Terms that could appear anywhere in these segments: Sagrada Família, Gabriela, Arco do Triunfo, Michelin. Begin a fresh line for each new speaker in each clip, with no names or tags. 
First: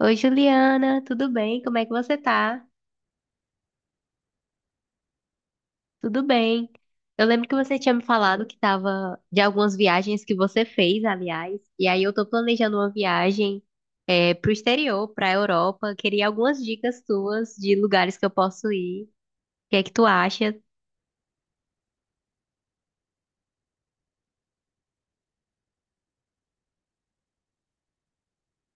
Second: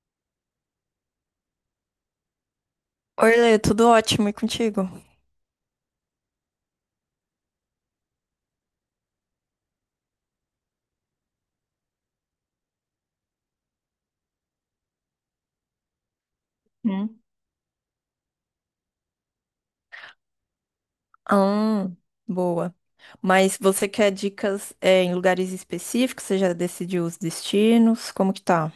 Oi, Juliana, tudo bem? Como é que você tá?
Oi, Lê, tudo ótimo e contigo?
Tudo bem. Eu lembro que você tinha me falado que tava de algumas viagens que você fez, aliás, e aí eu tô planejando uma viagem pro exterior, pra Europa. Queria algumas dicas
Hum.
suas de lugares que eu posso ir. O que é que tu acha?
Ah, boa. Mas você quer dicas, em lugares específicos? Você já decidiu os destinos? Como que tá?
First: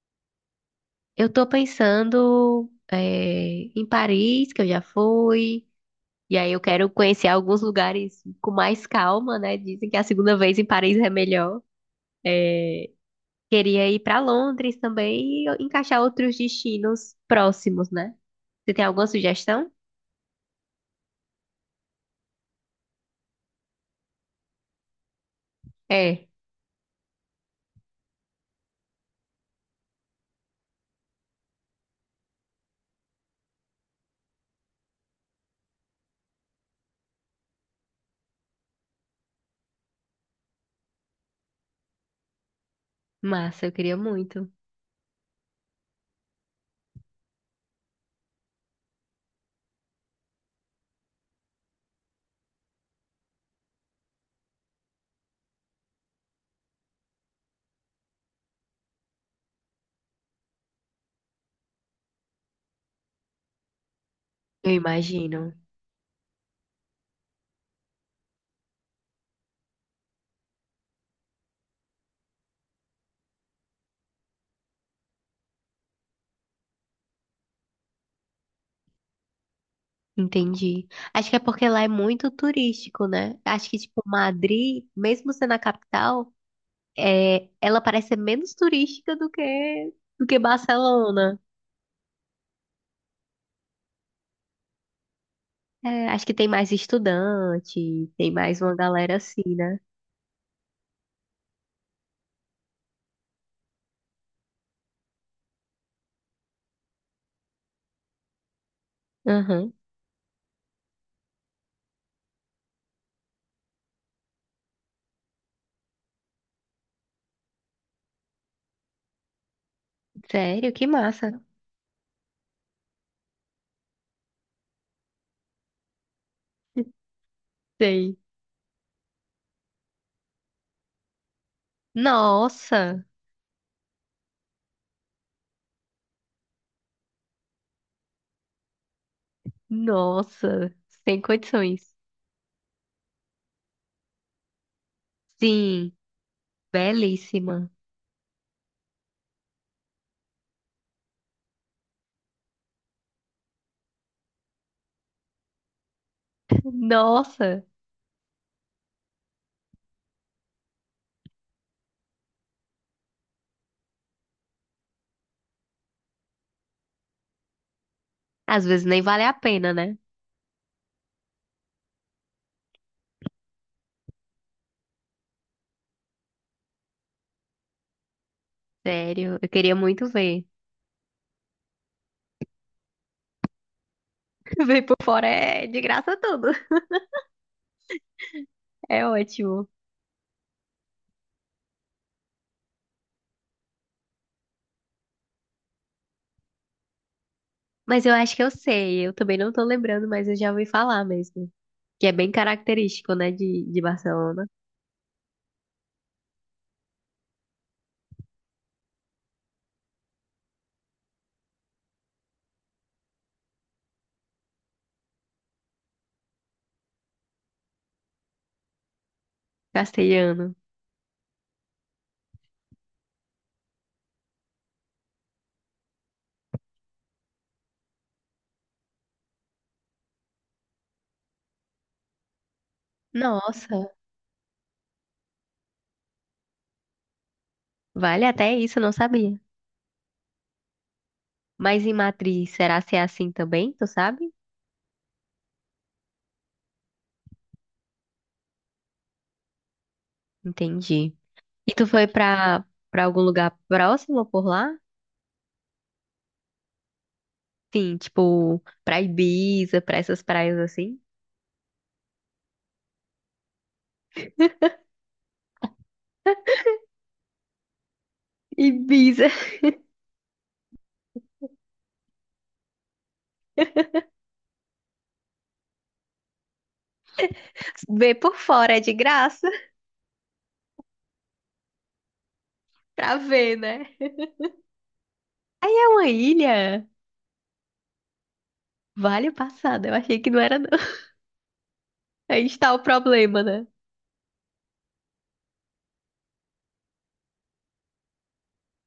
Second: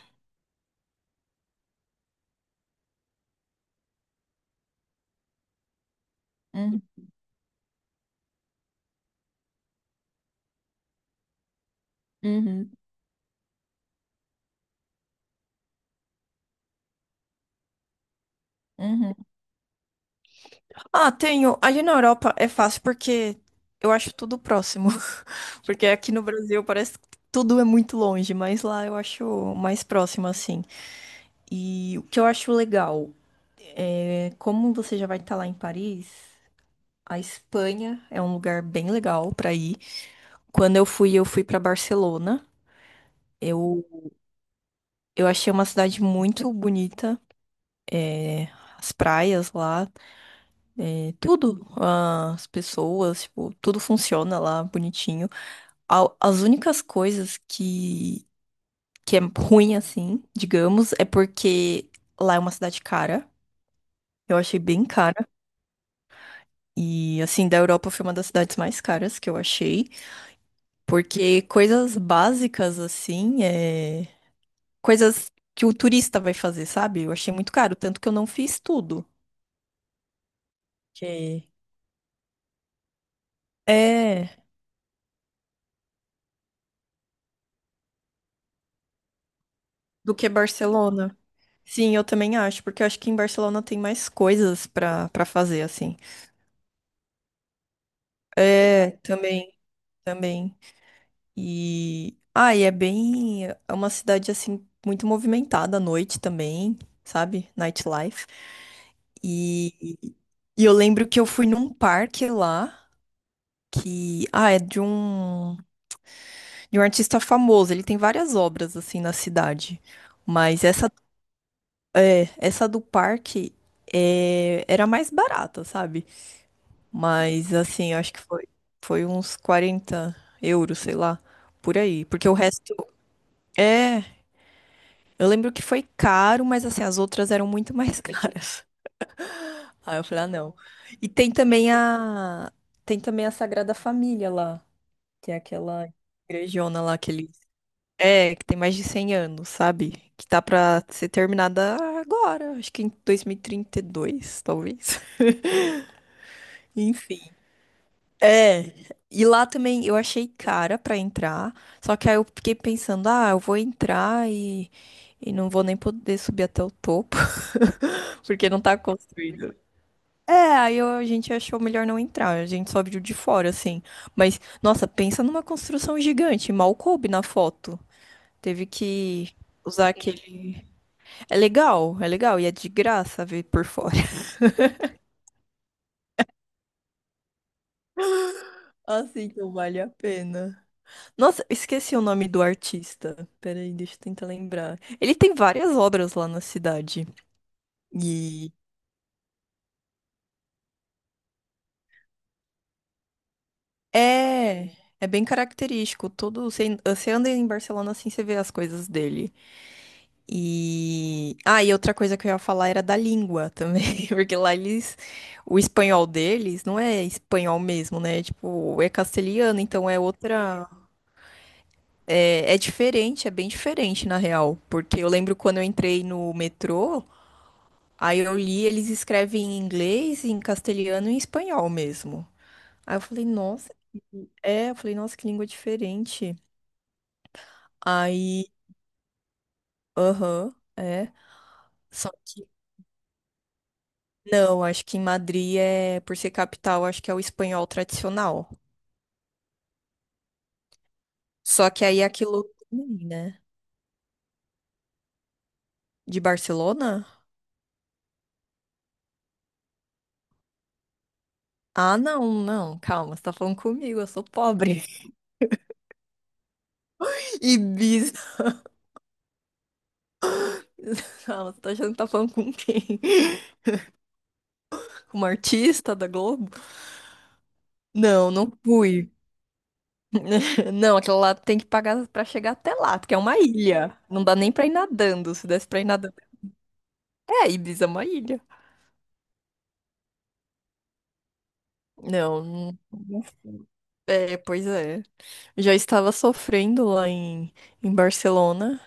Eu tô pensando em Paris, que eu já fui, e aí eu
Uhum,
quero conhecer alguns lugares com mais calma, né? Dizem que a segunda vez em Paris é melhor.
uhum,
É, queria ir para Londres também e encaixar outros destinos próximos, né? Você tem alguma
uhum.
sugestão?
Ah, tenho. Ali na Europa é fácil porque eu acho tudo próximo. Porque aqui no
É,
Brasil parece que tudo é muito longe, mas lá eu acho mais próximo, assim. E o que eu acho legal é como você já vai estar lá em Paris, a Espanha é um lugar bem legal pra ir. Quando eu fui para Barcelona.
massa, eu
Eu,
queria muito.
eu achei uma cidade muito bonita. é, As praias lá, tudo, ah, as pessoas, tipo, tudo funciona lá bonitinho. As únicas coisas que é ruim, assim, digamos, é porque lá é uma cidade cara. Eu achei
Eu
bem cara.
imagino.
E, assim, da Europa foi uma das cidades mais caras que eu achei. Porque coisas básicas, assim, coisas que o turista vai fazer, sabe? Eu achei muito caro, tanto que eu não fiz tudo.
Entendi. Acho que é
Que
porque lá é muito turístico, né? Acho que, tipo,
É,
Madrid, mesmo sendo a capital, ela parece ser menos turística do que,
do
do
que
que
Barcelona.
Barcelona.
Sim, eu também acho, porque eu acho que em Barcelona tem mais coisas pra para fazer assim.
É, acho que tem mais estudante, tem mais uma
É,
galera assim,
também,
né?
também. E e é bem, é uma cidade assim muito movimentada à noite também, sabe? Nightlife.
Aham.
E e eu lembro que eu fui num parque lá que é de De um artista famoso, ele tem várias obras assim na cidade, mas
Sério, que
essa
massa.
essa do parque era mais barata, sabe? Mas assim, eu acho
Sei.
que foi uns 40 euros, sei lá, por aí, porque o resto
Nossa!
é, eu lembro que foi caro, mas assim as outras eram muito mais caras. Aí eu falei, ah, não.
Nossa,
E
sem
tem também
condições.
a Tem também a Sagrada Família lá, que é aquela
Sim,
igrejona lá que eles
belíssima.
é, que tem mais de 100 anos, sabe? Que tá pra ser terminada agora, acho que em 2032, talvez. Enfim.
Nossa,
É. E lá também eu achei cara pra entrar, só que aí eu fiquei pensando, ah, eu vou entrar e não vou nem poder subir até o topo, porque não
às
tá
vezes nem vale a
construído.
pena, né?
É, a gente achou melhor não entrar, a gente só viu de fora, assim. Mas, nossa, pensa numa construção gigante, mal coube na foto. Teve que
Sério, eu queria
usar
muito ver.
aquele. É legal, é legal. E é de graça ver por fora.
Ver por fora é de graça tudo. É
Assim, então
ótimo.
vale a pena. Nossa, esqueci o nome do artista. Peraí, deixa eu tentar lembrar. Ele tem várias obras lá na cidade.
Mas eu acho que eu
E
sei, eu também não tô lembrando, mas eu já ouvi falar mesmo. Que é bem característico, né, de Barcelona.
É, é bem característico. Todo, você anda em Barcelona assim, você vê as coisas dele. Ah, e outra coisa que eu ia falar era da língua também, porque lá eles. O espanhol deles não é espanhol mesmo, né? Tipo, é castelhano, então é
Castelhano.
outra. É, é diferente, é bem diferente na real. Porque eu lembro quando eu entrei no metrô, aí eu li, eles escrevem em inglês, em castelhano e em espanhol mesmo. Aí eu falei, nossa,
Nossa,
eu falei, nossa, que língua diferente.
vale
Aí,
até isso, eu não sabia.
aham, é.
Mas em
Só que
Matriz, será se é assim também? Tu sabe?
Não, acho que em Madrid por ser capital, acho que é o espanhol tradicional.
Entendi.
Só
E
que
tu
aí é
foi
aquilo,
pra
também,
algum
né?
lugar próximo por lá?
De Barcelona?
Sim, tipo, pra Ibiza, pra essas praias assim.
Ah, não, não, calma, você tá falando comigo, eu sou pobre. Ibiza.
Ibiza,
Calma, você tá achando que tá falando com quem? Com uma artista da Globo?
ver
Não,
por
não
fora é de
fui.
graça,
Não, aquela lá tem que pagar pra chegar até lá, porque
pra
é uma
ver, né?
ilha. Não dá nem pra ir nadando, se
É
desse pra ir
uma
nadando.
ilha.
É, Ibiza é uma ilha.
Vale o passado, eu achei que não era não.
Não,
Aí está
não.
o
Não
problema, né?
fui. É, pois é. Já estava sofrendo lá em, em Barcelona,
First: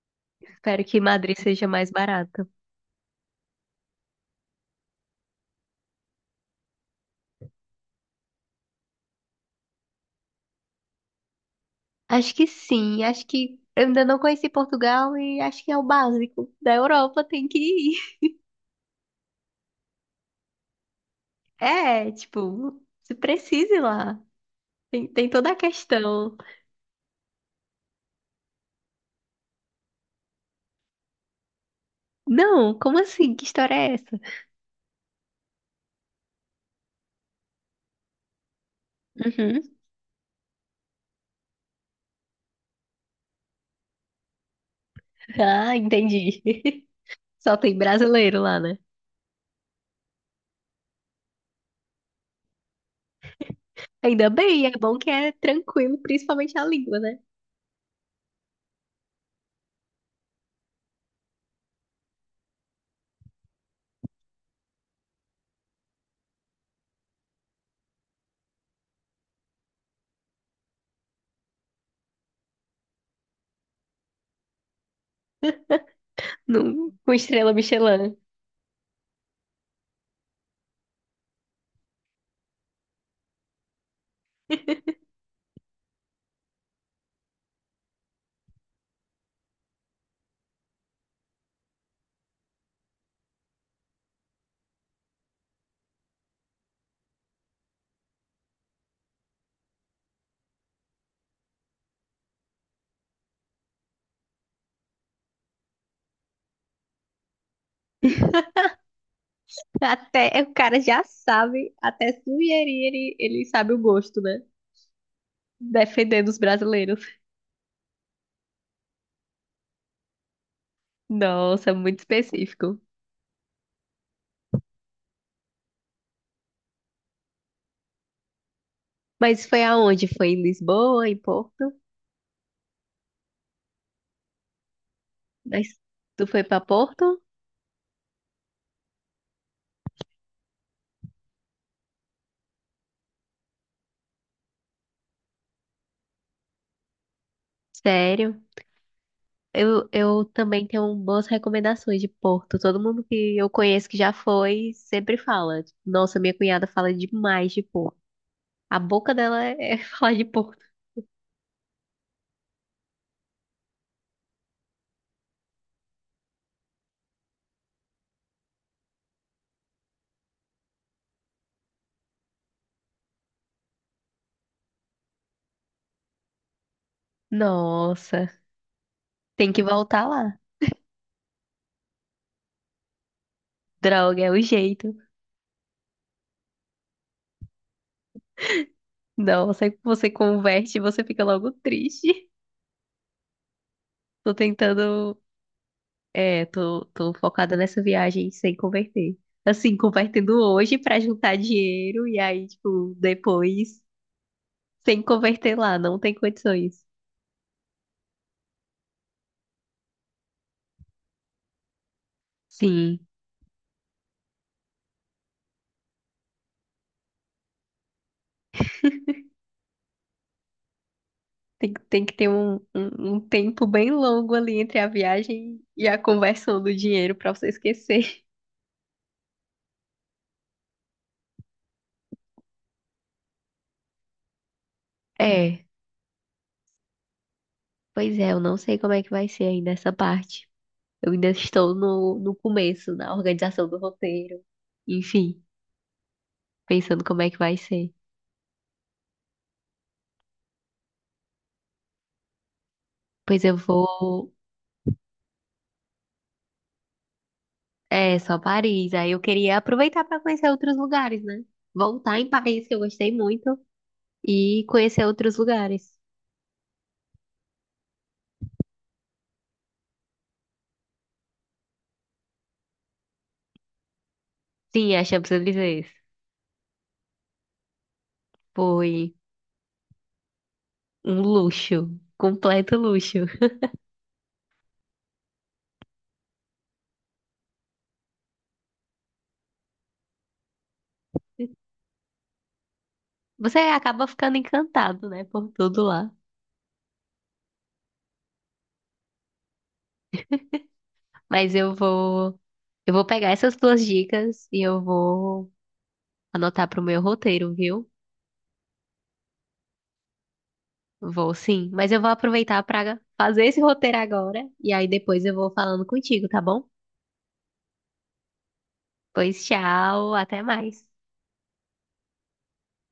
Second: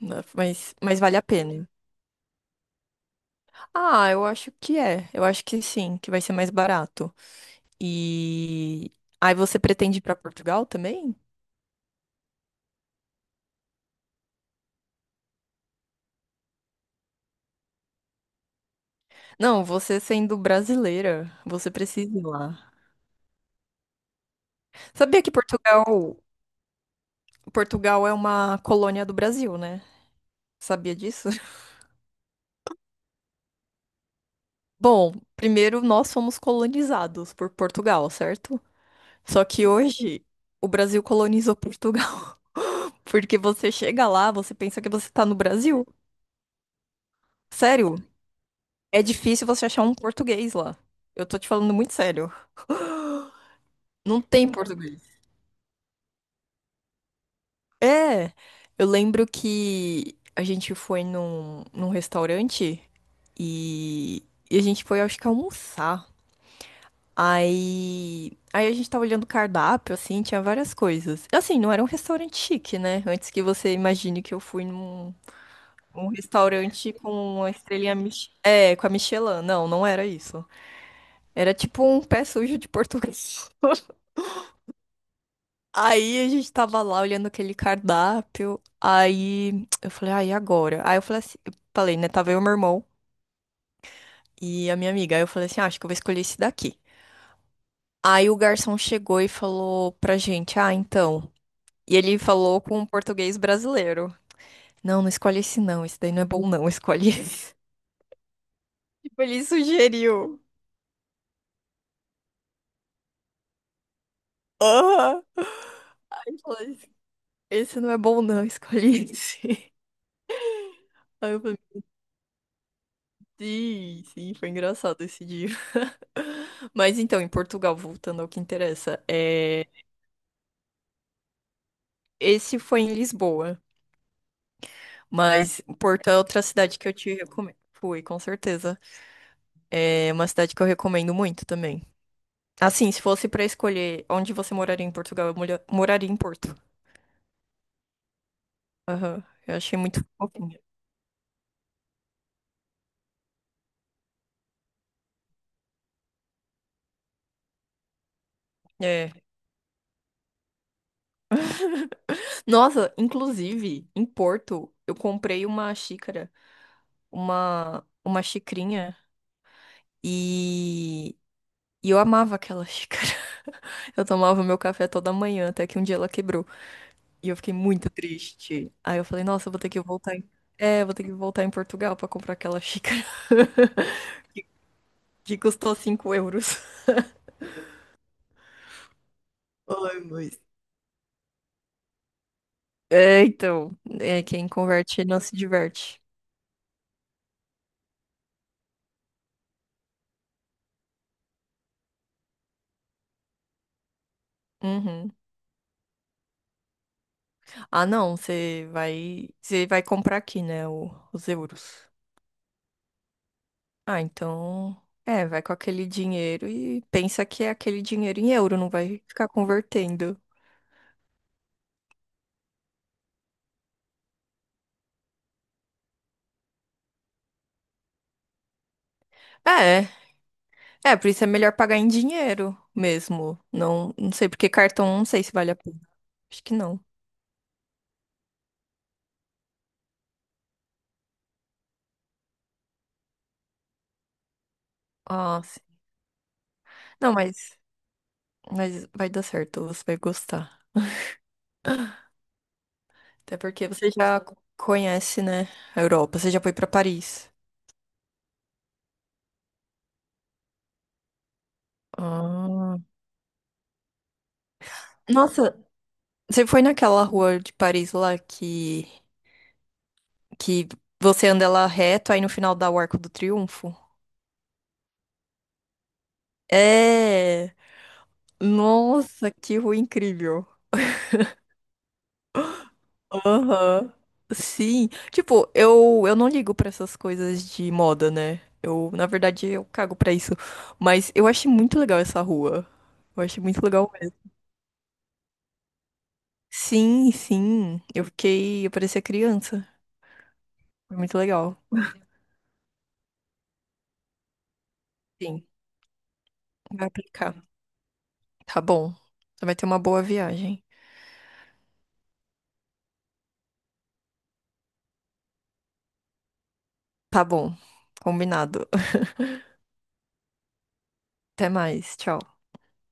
né,
Espero que
mas vale a
Madrid seja
pena.
mais barato.
Ah, eu acho que é. Eu acho que sim, que vai ser mais barato. E aí você pretende ir para Portugal também?
Acho que sim, acho que eu ainda não conheci Portugal e acho que é o básico da Europa, tem que ir.
Não, você sendo brasileira, você
É,
precisa ir lá.
tipo, se precise lá. Tem,
Sabia
tem
que
toda a questão.
Portugal é uma colônia do Brasil, né? Sabia disso?
Não, como assim? Que história é essa?
Bom, primeiro nós fomos colonizados por Portugal, certo? Só que
Uhum.
hoje o Brasil colonizou Portugal. Porque você chega lá, você pensa que você tá no
Ah,
Brasil.
entendi. Só tem
Sério,
brasileiro lá, né?
é difícil você achar um português lá. Eu tô te falando muito sério. Não
Ainda
tem
bem, é bom
português.
que é tranquilo, principalmente a língua, né?
É, eu lembro que a gente foi num restaurante e, e a gente foi, acho que, almoçar. Aí a gente tava olhando o cardápio, assim, tinha várias coisas. Assim, não era um restaurante chique, né? Antes que você imagine que eu fui num, um
Num,
restaurante com
com
uma
estrela
estrelinha
Michelin.
Mich... É, com a Michelin. Não, não era isso. Era tipo um pé sujo de português. Aí a gente tava lá olhando aquele cardápio. Aí eu falei, ah, e agora? Aí eu falei assim, eu falei, né? Tava eu, meu irmão e a minha amiga. Aí eu falei assim, ah, acho que eu vou escolher esse daqui. Aí o garçom chegou e falou pra gente, ah, então. E ele falou com um português brasileiro. Não, não escolhe esse não. Esse daí não é bom, não. Escolhe esse. Tipo, ele
Até
sugeriu.
é, o cara já sabe, até sugerir, ele sabe o gosto, né?
Aham.
Defendendo os brasileiros.
Esse não é bom, não, escolhi esse. Aí eu falei,
Nossa, muito específico.
sim, sim, foi engraçado esse dia. Mas então, em Portugal, voltando ao que interessa,
Mas foi
é...
aonde? Foi em Lisboa, em Porto?
Esse foi em Lisboa, mas
Mas
Porto é
tu
outra
foi pra
cidade que eu te
Porto?
recomendo. Fui, com certeza. É uma cidade que eu recomendo muito também. Assim, se fosse pra escolher onde você moraria em Portugal, moraria em Porto.
Sério?
Aham, eu achei
Eu,
muito
eu
fofinho.
também tenho boas recomendações de Porto. Todo mundo que eu conheço que já foi sempre fala. Tipo, nossa, minha cunhada fala demais de Porto. A
É.
boca dela é falar de Porto.
Nossa, inclusive, em Porto, eu comprei uma xícara. Uma xicrinha e, e eu amava aquela xícara. Eu tomava meu café toda manhã, até que um dia ela quebrou. E eu fiquei muito
Nossa,
triste. Aí eu falei, nossa, eu
tem
vou
que
ter que
voltar
voltar em...
lá.
É, eu vou ter que voltar em Portugal pra comprar aquela xícara
Droga, é o jeito.
que custou 5 euros.
Nossa, aí
Ai,
você
mas...
converte e você fica logo triste.
É, então, é,
Tô
quem converte
tentando.
não se diverte.
É, tô focada nessa viagem sem converter. Assim, convertendo hoje pra juntar dinheiro e aí, tipo, depois sem
Uhum.
converter lá. Não tem condições.
Ah, não, você vai comprar aqui, né, os euros.
Sim,
Ah, então. É, vai com aquele dinheiro e pensa que é aquele dinheiro em euro, não vai ficar convertendo.
tem que ter um tempo bem longo ali entre a viagem e a conversão do dinheiro pra você esquecer.
É, é, por isso é melhor pagar em dinheiro mesmo. Não, não sei, porque cartão não sei se vale a
É,
pena. Acho que não.
pois é, eu não sei como é que vai ser ainda essa parte. Eu ainda estou no começo, na organização do roteiro. Enfim,
Ah, sim.
pensando
Não,
como é que vai ser.
mas vai dar certo, você vai gostar. Até
Pois eu
porque você já
vou.
conhece, né, a Europa, você já foi pra Paris.
É, só Paris. Aí eu queria aproveitar para conhecer outros lugares, né? Voltar em Paris, que
Ah.
eu gostei muito, e conhecer outros
Nossa,
lugares.
você foi naquela rua de Paris lá que você anda lá reto, aí no final dá o Arco do Triunfo?
Sim, a Champs-Élysées.
É.
Foi.
Nossa, que rua incrível.
Um luxo, completo luxo.
Aham. Sim. Tipo, eu não ligo pra essas coisas de moda, né? Eu, na verdade, eu cago pra isso. Mas eu achei muito legal essa rua. Eu achei
Você
muito legal
acaba
mesmo.
ficando encantado, né, por tudo lá.
Sim, sim. Eu fiquei. Eu parecia criança. Foi muito
Mas
legal.
eu vou pegar essas duas dicas e eu
Sim.
vou anotar pro
Vai
meu
aplicar.
roteiro, viu?
Tá bom. Você vai ter uma boa viagem.
Vou sim, mas eu vou aproveitar para fazer esse roteiro agora e aí depois eu vou falando contigo, tá bom?
Tá bom. Combinado.
Pois tchau, até mais.
Até mais. Tchau.